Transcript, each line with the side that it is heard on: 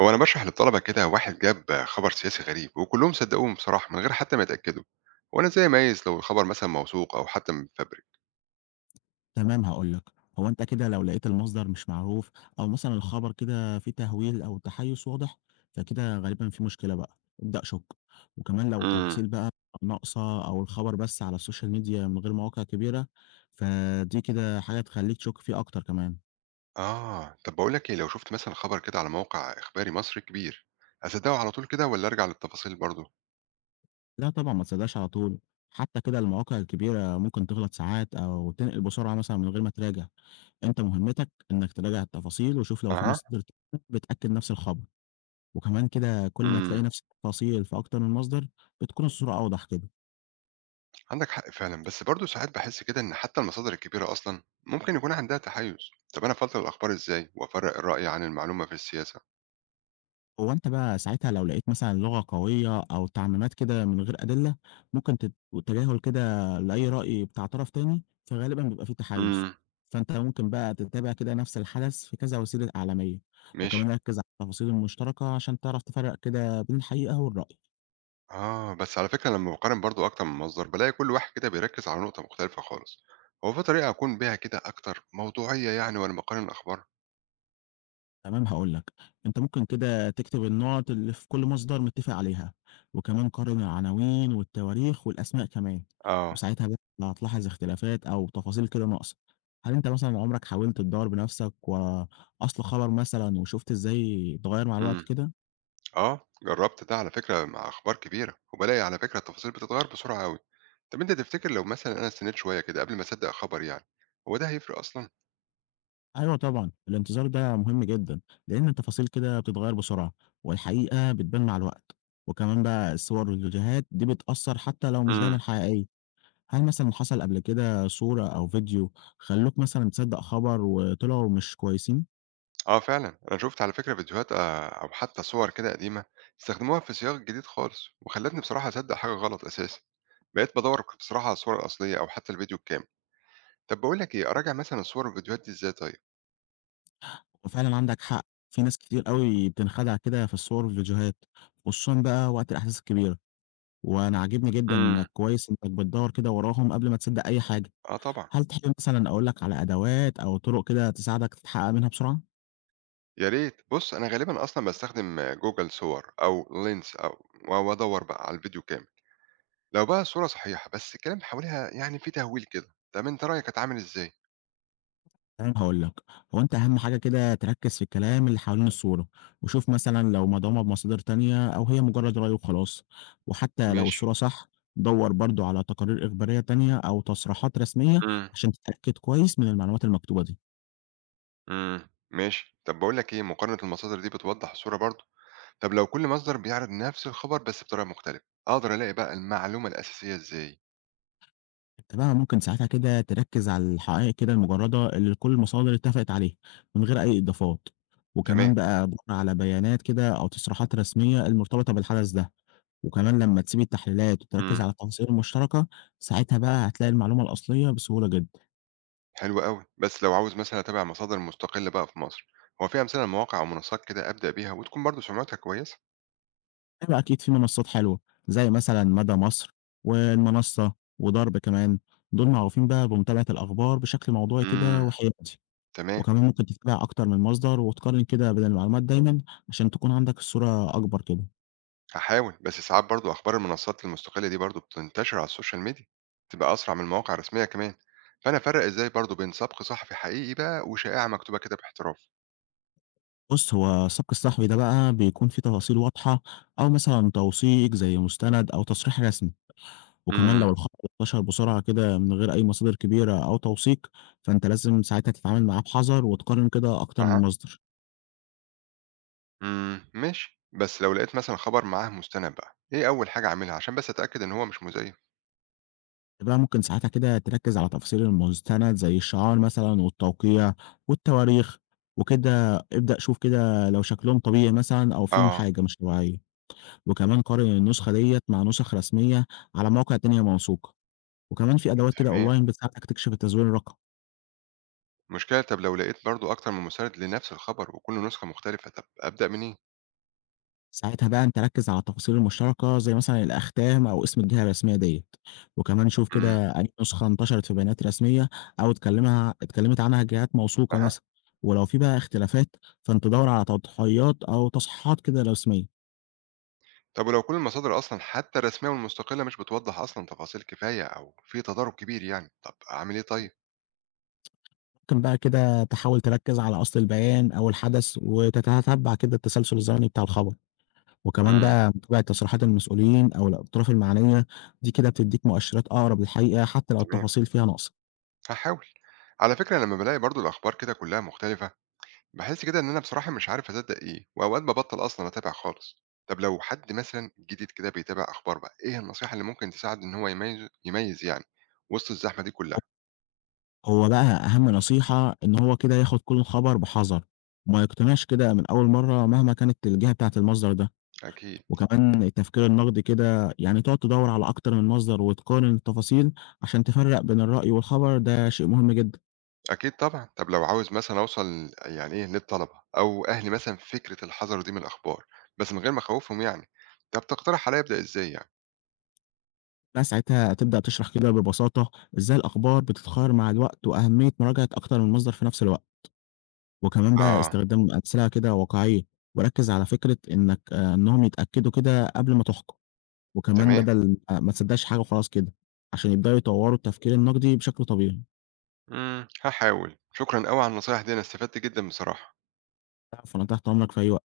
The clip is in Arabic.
right: وأنا باشرح للطلبة كده واحد جاب خبر سياسي غريب وكلهم صدقوه بصراحة من غير حتى ما يتأكدوا. وأنا إزاي أميز لو الخبر مثلا موثوق أو حتى مفبرك؟
left: تمام هاقول لك، هو أنت كده لو لقيت المصدر مش معروف أو مثلًا الخبر كده فيه تهويل أو تحيُّز واضح، فكده غالبًا في مشكلة بقى، ابدأ شُك، وكمان لو
right: امم.
left: التفاصيل بقى ناقصة أو الخبر بس على السوشيال ميديا من غير مواقع كبيرة، فدي كده حاجة تخلّيك تشُك فيه أكتر كمان.
right: آه، طب بقول لك إيه، لو شفت مثلا خبر كده على موقع إخباري مصري كبير أصدقه على طول كده ولا أرجع للتفاصيل برضه؟
left: لأ طبعًا ما تصدقش على طول، حتى كده المواقع الكبيرة ممكن تغلط ساعات أو تنقل بسرعة مثلًا من غير ما تراجع، أنت مهمتك إنك تراجع التفاصيل وشوف لو في
right: أها.
left: مصادر تانية بتأكد نفس الخبر. وكمان كده كل ما تلاقي
right: امم.
left: نفس التفاصيل في أكتر من مصدر بتكون الصورة أوضح كده.
right: عندك حق فعلا، بس برضه ساعات بحس كده إن حتى المصادر الكبيرة أصلا ممكن يكون عندها تحيز. طب أنا أفلتر الأخبار إزاي وأفرق الرأي عن المعلومة في السياسة؟
left: هو أنت بقى ساعتها لو لقيت مثلا لغة قوية أو تعميمات كده من غير أدلة ممكن تتجاهل كده لأي رأي بتاع طرف تاني فغالبا بيبقى فيه تحيز.
right: امم.
left: فأنت ممكن بقى تتابع كده نفس الحدث في كذا وسيلة إعلامية، وكمان
right: ماشي.
left: ركز على التفاصيل المشتركة عشان تعرف تفرق كده بين الحقيقة والرأي.
right: آه، بس على فكرة لمّا باقارن برضه أكتر من مصدر، بالاقي كل واحد كده بيركّز على نقطة مختلفة خالص. هو في طريقة أكون بيها كده أكتر موضوعية يعني وأنا باقارن الأخبار؟
left: تمام هاقول لك، أنت ممكن كده تكتب النقط اللي في كل مصدر متّفق عليها، وكمان قارن العناوين والتواريخ والأسماء كمان،
right: آه.
left: وساعتها بقى هتلاحظ اختلافات أو تفاصيل كده ناقصة. هل أنت مثلًا عمرك حاولت تدوّر بنفسك ورا أصل خبر مثلًا وشُفت إزاي اتغيّر مع الوقت
right: إمم.
left: كده؟
right: آه، جرّبت ده على فكرة مع أخبار كبيرة، وبالاقي على فكرة التفاصيل بتتغيّر بسرعة أوي. طب أنت تفتكر لو مثلًا أنا استنيت شوية كده قبل ما أصدّق خبر يعني، هو ده هيفرق أصلًا؟
left: أيوه طبعًا، الانتظار ده مهم جدًا، لإن التفاصيل كده بتتغيّر بسرعة، والحقيقة بتبان مع الوقت، وكمان بقى الصور والفيديوهات دي بتأثّر حتى لو مش
right: إمم.
left: دايمًا حقيقية. هل مثلًا حصل قبل كده صورة أو فيديو خلّوك مثلًا تصدّق خبر وطلعوا مش كويسين؟
right: آه فعلًا، أنا شُفت على فكرة فيديوهات أو حتى صور كده قديمة استخدموها في سياق جديد خالص، وخلّتني بصراحة أصدّق حاجة غلط أساسًا، بقيت بادوّر بصراحة على الصورة الأصلية أو حتى الفيديو الكامل. طَب باقول لك إيه، أراجع مثلًا الصور والفيديوهات دي إزاي طيب؟
left: وفعلًا عندك حق، في ناس كتير أوي بتنخدع كده في الصور والفيديوهات، خصوصًا بقى وقت الأحداث الكبيرة، وأنا عاجبني جدًا
right: إمم.
left: إنك كويس إنك بتدوّر كده وراهم قبل ما تصدّق أي حاجة،
right: آه طبعًا.
left: هل تحب مثلًا أقول لك على أدوات أو طرق كده تساعدك تتحقق منها بسرعة؟
right: يا ريت. بُص، أنا غالبًا أصلًا باستخدم Google صور أو Lens أو وادوّر بقى على الفيديو كامل. لو بقى الصورة صحيحة بس الكلام حواليها يعني فيه تهويل كده، طَب أنت رأيك أتعامل إزاي؟
left: تمام هاقول لك، هو أنت أهم حاجة كده تركّز في الكلام اللي حوالين الصورة، وشوف مثلًا لو مدعومة بمصادر تانية أو هي مجرد رأي وخلاص، وحتى لو
right: ماشي.
left: الصورة صح دَوّر برضه على تقارير إخبارية تانية أو تصريحات رسمية
right: إمم.
left: عشان تتأكد كويس من المعلومات المكتوبة دي.
right: إمم. ماشي. طَب باقول لك إيه، مقارنة المصادر دي بتوضّح الصورة برضه؟ طب لو كل مصدر بيعرض نفس الخبر بس بطريقة مختلفة، أقدر ألاقي بقى المعلومة الأساسية إزاي؟
left: أنت بقى ممكن ساعتها كده تركز على الحقائق كده المجردة اللي كل المصادر اتفقت عليها من غير أي إضافات،
right: تمام.
left: وكمان بقى دور على بيانات كده أو تصريحات رسمية المرتبطة بالحدث ده. وكمان لما تسيب التحليلات وتركز
right: امم.
left: على التفاصيل المشتركة ساعتها بقى هتلاقي المعلومة الأصلية بسهولة جدا.
right: حلو قوي، بس لو عاوز مثلا أتابع مصادر مستقلة بقى في مصر، هو في أمثلة لمواقع أو منصات كده أبدأ بيها وتكون برضو سمعتها كويسة؟
left: هيبقى أكيد في منصات حلوة زي مثلا مدى مصر والمنصة وضرب كمان، دول معروفين بقى بمتابعة الأخبار بشكل موضوعي
right: امم.
left: كده وحيادي.
right: تمام.
left: وكمان ممكن تتابع أكتر من مصدر وتقارن كده بين المعلومات دايما عشان تكون عندك الصورة أكبر كده.
right: هحاول، بس ساعات برضو أخبار المنصات المستقلة دي برضو بتنتشر على السوشيال ميديا، تبقى أسرع من المواقع الرسمية كمان، فأنا أفرق إزاي برضو بين سبق صحفي حقيقي بقى وشائعة مكتوبة كده باحتراف؟
left: بص هو السبق الصحفي ده بقى بيكون فيه تفاصيل واضحة أو مثلا توثيق زي مستند أو تصريح رسمي، وكمان
right: امم.
left: لو الخبر انتشر بسرعة كده من غير أي مصادر كبيرة أو توثيق فأنت لازم ساعتها تتعامل معاه بحذر وتقارن كده أكتر
right: أها.
left: من مصدر.
right: إمم، ماشي، بس لو لقيت مثلًا خبر معاه مُستند بقى، إيه أول حاجة أعملها عشان بس أتأكد إن هو مش مزيف؟
left: بقى ممكن ساعتها كده تركز على تفاصيل المستند زي الشعار مثلا والتوقيع والتواريخ، وكده ابدأ شوف كده لو شكلهم طبيعي مثلا أو فيهم
right: آه.
left: حاجة مش طبيعية. وكمان قارن النسخة ديّة مع نسخ رسمية على مواقع تانية موثوقة، وكمان في أدوات كده
right: تمام.
left: online بتساعدك تكشف التزوير الرقمي.
right: المشكلة طب لو لقيت برضه أكتر من مُستند لنفس الخبر وكل نسخة مختلفة، طب أبدأ منين؟
left: ساعتها بقى أنت ركّز على التفاصيل المشتركة زي مثلًا الأختام أو اسم الجهة الرسمية ديّة، وكمان شوف
right: إمم.
left: كده أي نسخة انتشرت في بيانات رسمية أو اتكلمت عنها جهات موثوقة
right: أها.
left: مثلًا، ولو في بقى اختلافات فأنت دَوّر على تضحيات أو تصحيحات كده رسمية.
right: طب ولو كل المصادر أصلًا حتى الرسمية والمستقلة مش بتوضّح أصلًا تفاصيل كفاية أو في تضارب كبير يعني، طب أعمل إيه طيب؟
left: ممكن بقى كده تحاول تركّز على أصل البيان أو الحدث وتتتبع كده التسلسل الزمني بتاع الخبر. وكمان
right: إمم.
left: بقى متابعة تصريحات المسؤولين أو الأطراف المعنية دي كده بتديك مؤشرات أقرب للحقيقة حتى لو
right: تمام.
left: التفاصيل فيها ناقصة.
right: هاحاول. على فكرة لمّا بالاقي برضه الأخبار كده كلها مختلفة باحس كده إن أنا بصراحة مش عارف أصدّق إيه، وأوقات بابطّل أصلًا أتابع خالص. طب لو حد مثلًا جديد كده بيتابع أخبار بقى، إيه النصيحة اللي ممكن تساعده إن هو يميّز يعني وسط الزحمة دي كلّها؟
left: هو بقى أهم نصيحة إن هو كده ياخد كل خبر بحذر وما يقتنعش كده من أول مرة مهما كانت الجهة بتاعة المصدر ده.
right: أكيد.
left: وكمان التفكير النقدي كده يعني تقعد تدور على أكتر من مصدر وتقارن التفاصيل عشان تفرق بين الرأي والخبر ده شيء مهم جدا.
right: أكيد طبعًا. طب لو عاوز مثلًا أوصل يعني إيه للطلبة أو أهلي مثلًا في فكرة الحذر دي من الأخبار، بس من غير ما أخوّفهم يعني، طب تقترح عليّا أبدأ إزاي يعني؟
left: بس ساعتها تبدأ تشرح كده ببساطة إزاي الأخبار بتتغير مع الوقت وأهمية مراجعة أكتر من مصدر في نفس الوقت، وكمان بقى
right: آه.
left: استخدام أمثلة كده واقعية، وركّز على فكرة إنك إنهم يتأكدوا كده قبل ما تحكم، وكمان
right: تمام.
left: بدل ما تصدقش حاجة وخلاص كده، عشان يبدأوا يطوّروا التفكير النقدي بشكل طبيعي.
right: إمم، هاحاول. شكرًا أوي على النصايح دي، أنا استفدت جدًا بصراحة.
left: العفو، أنا تحت أمرك في أي وقت.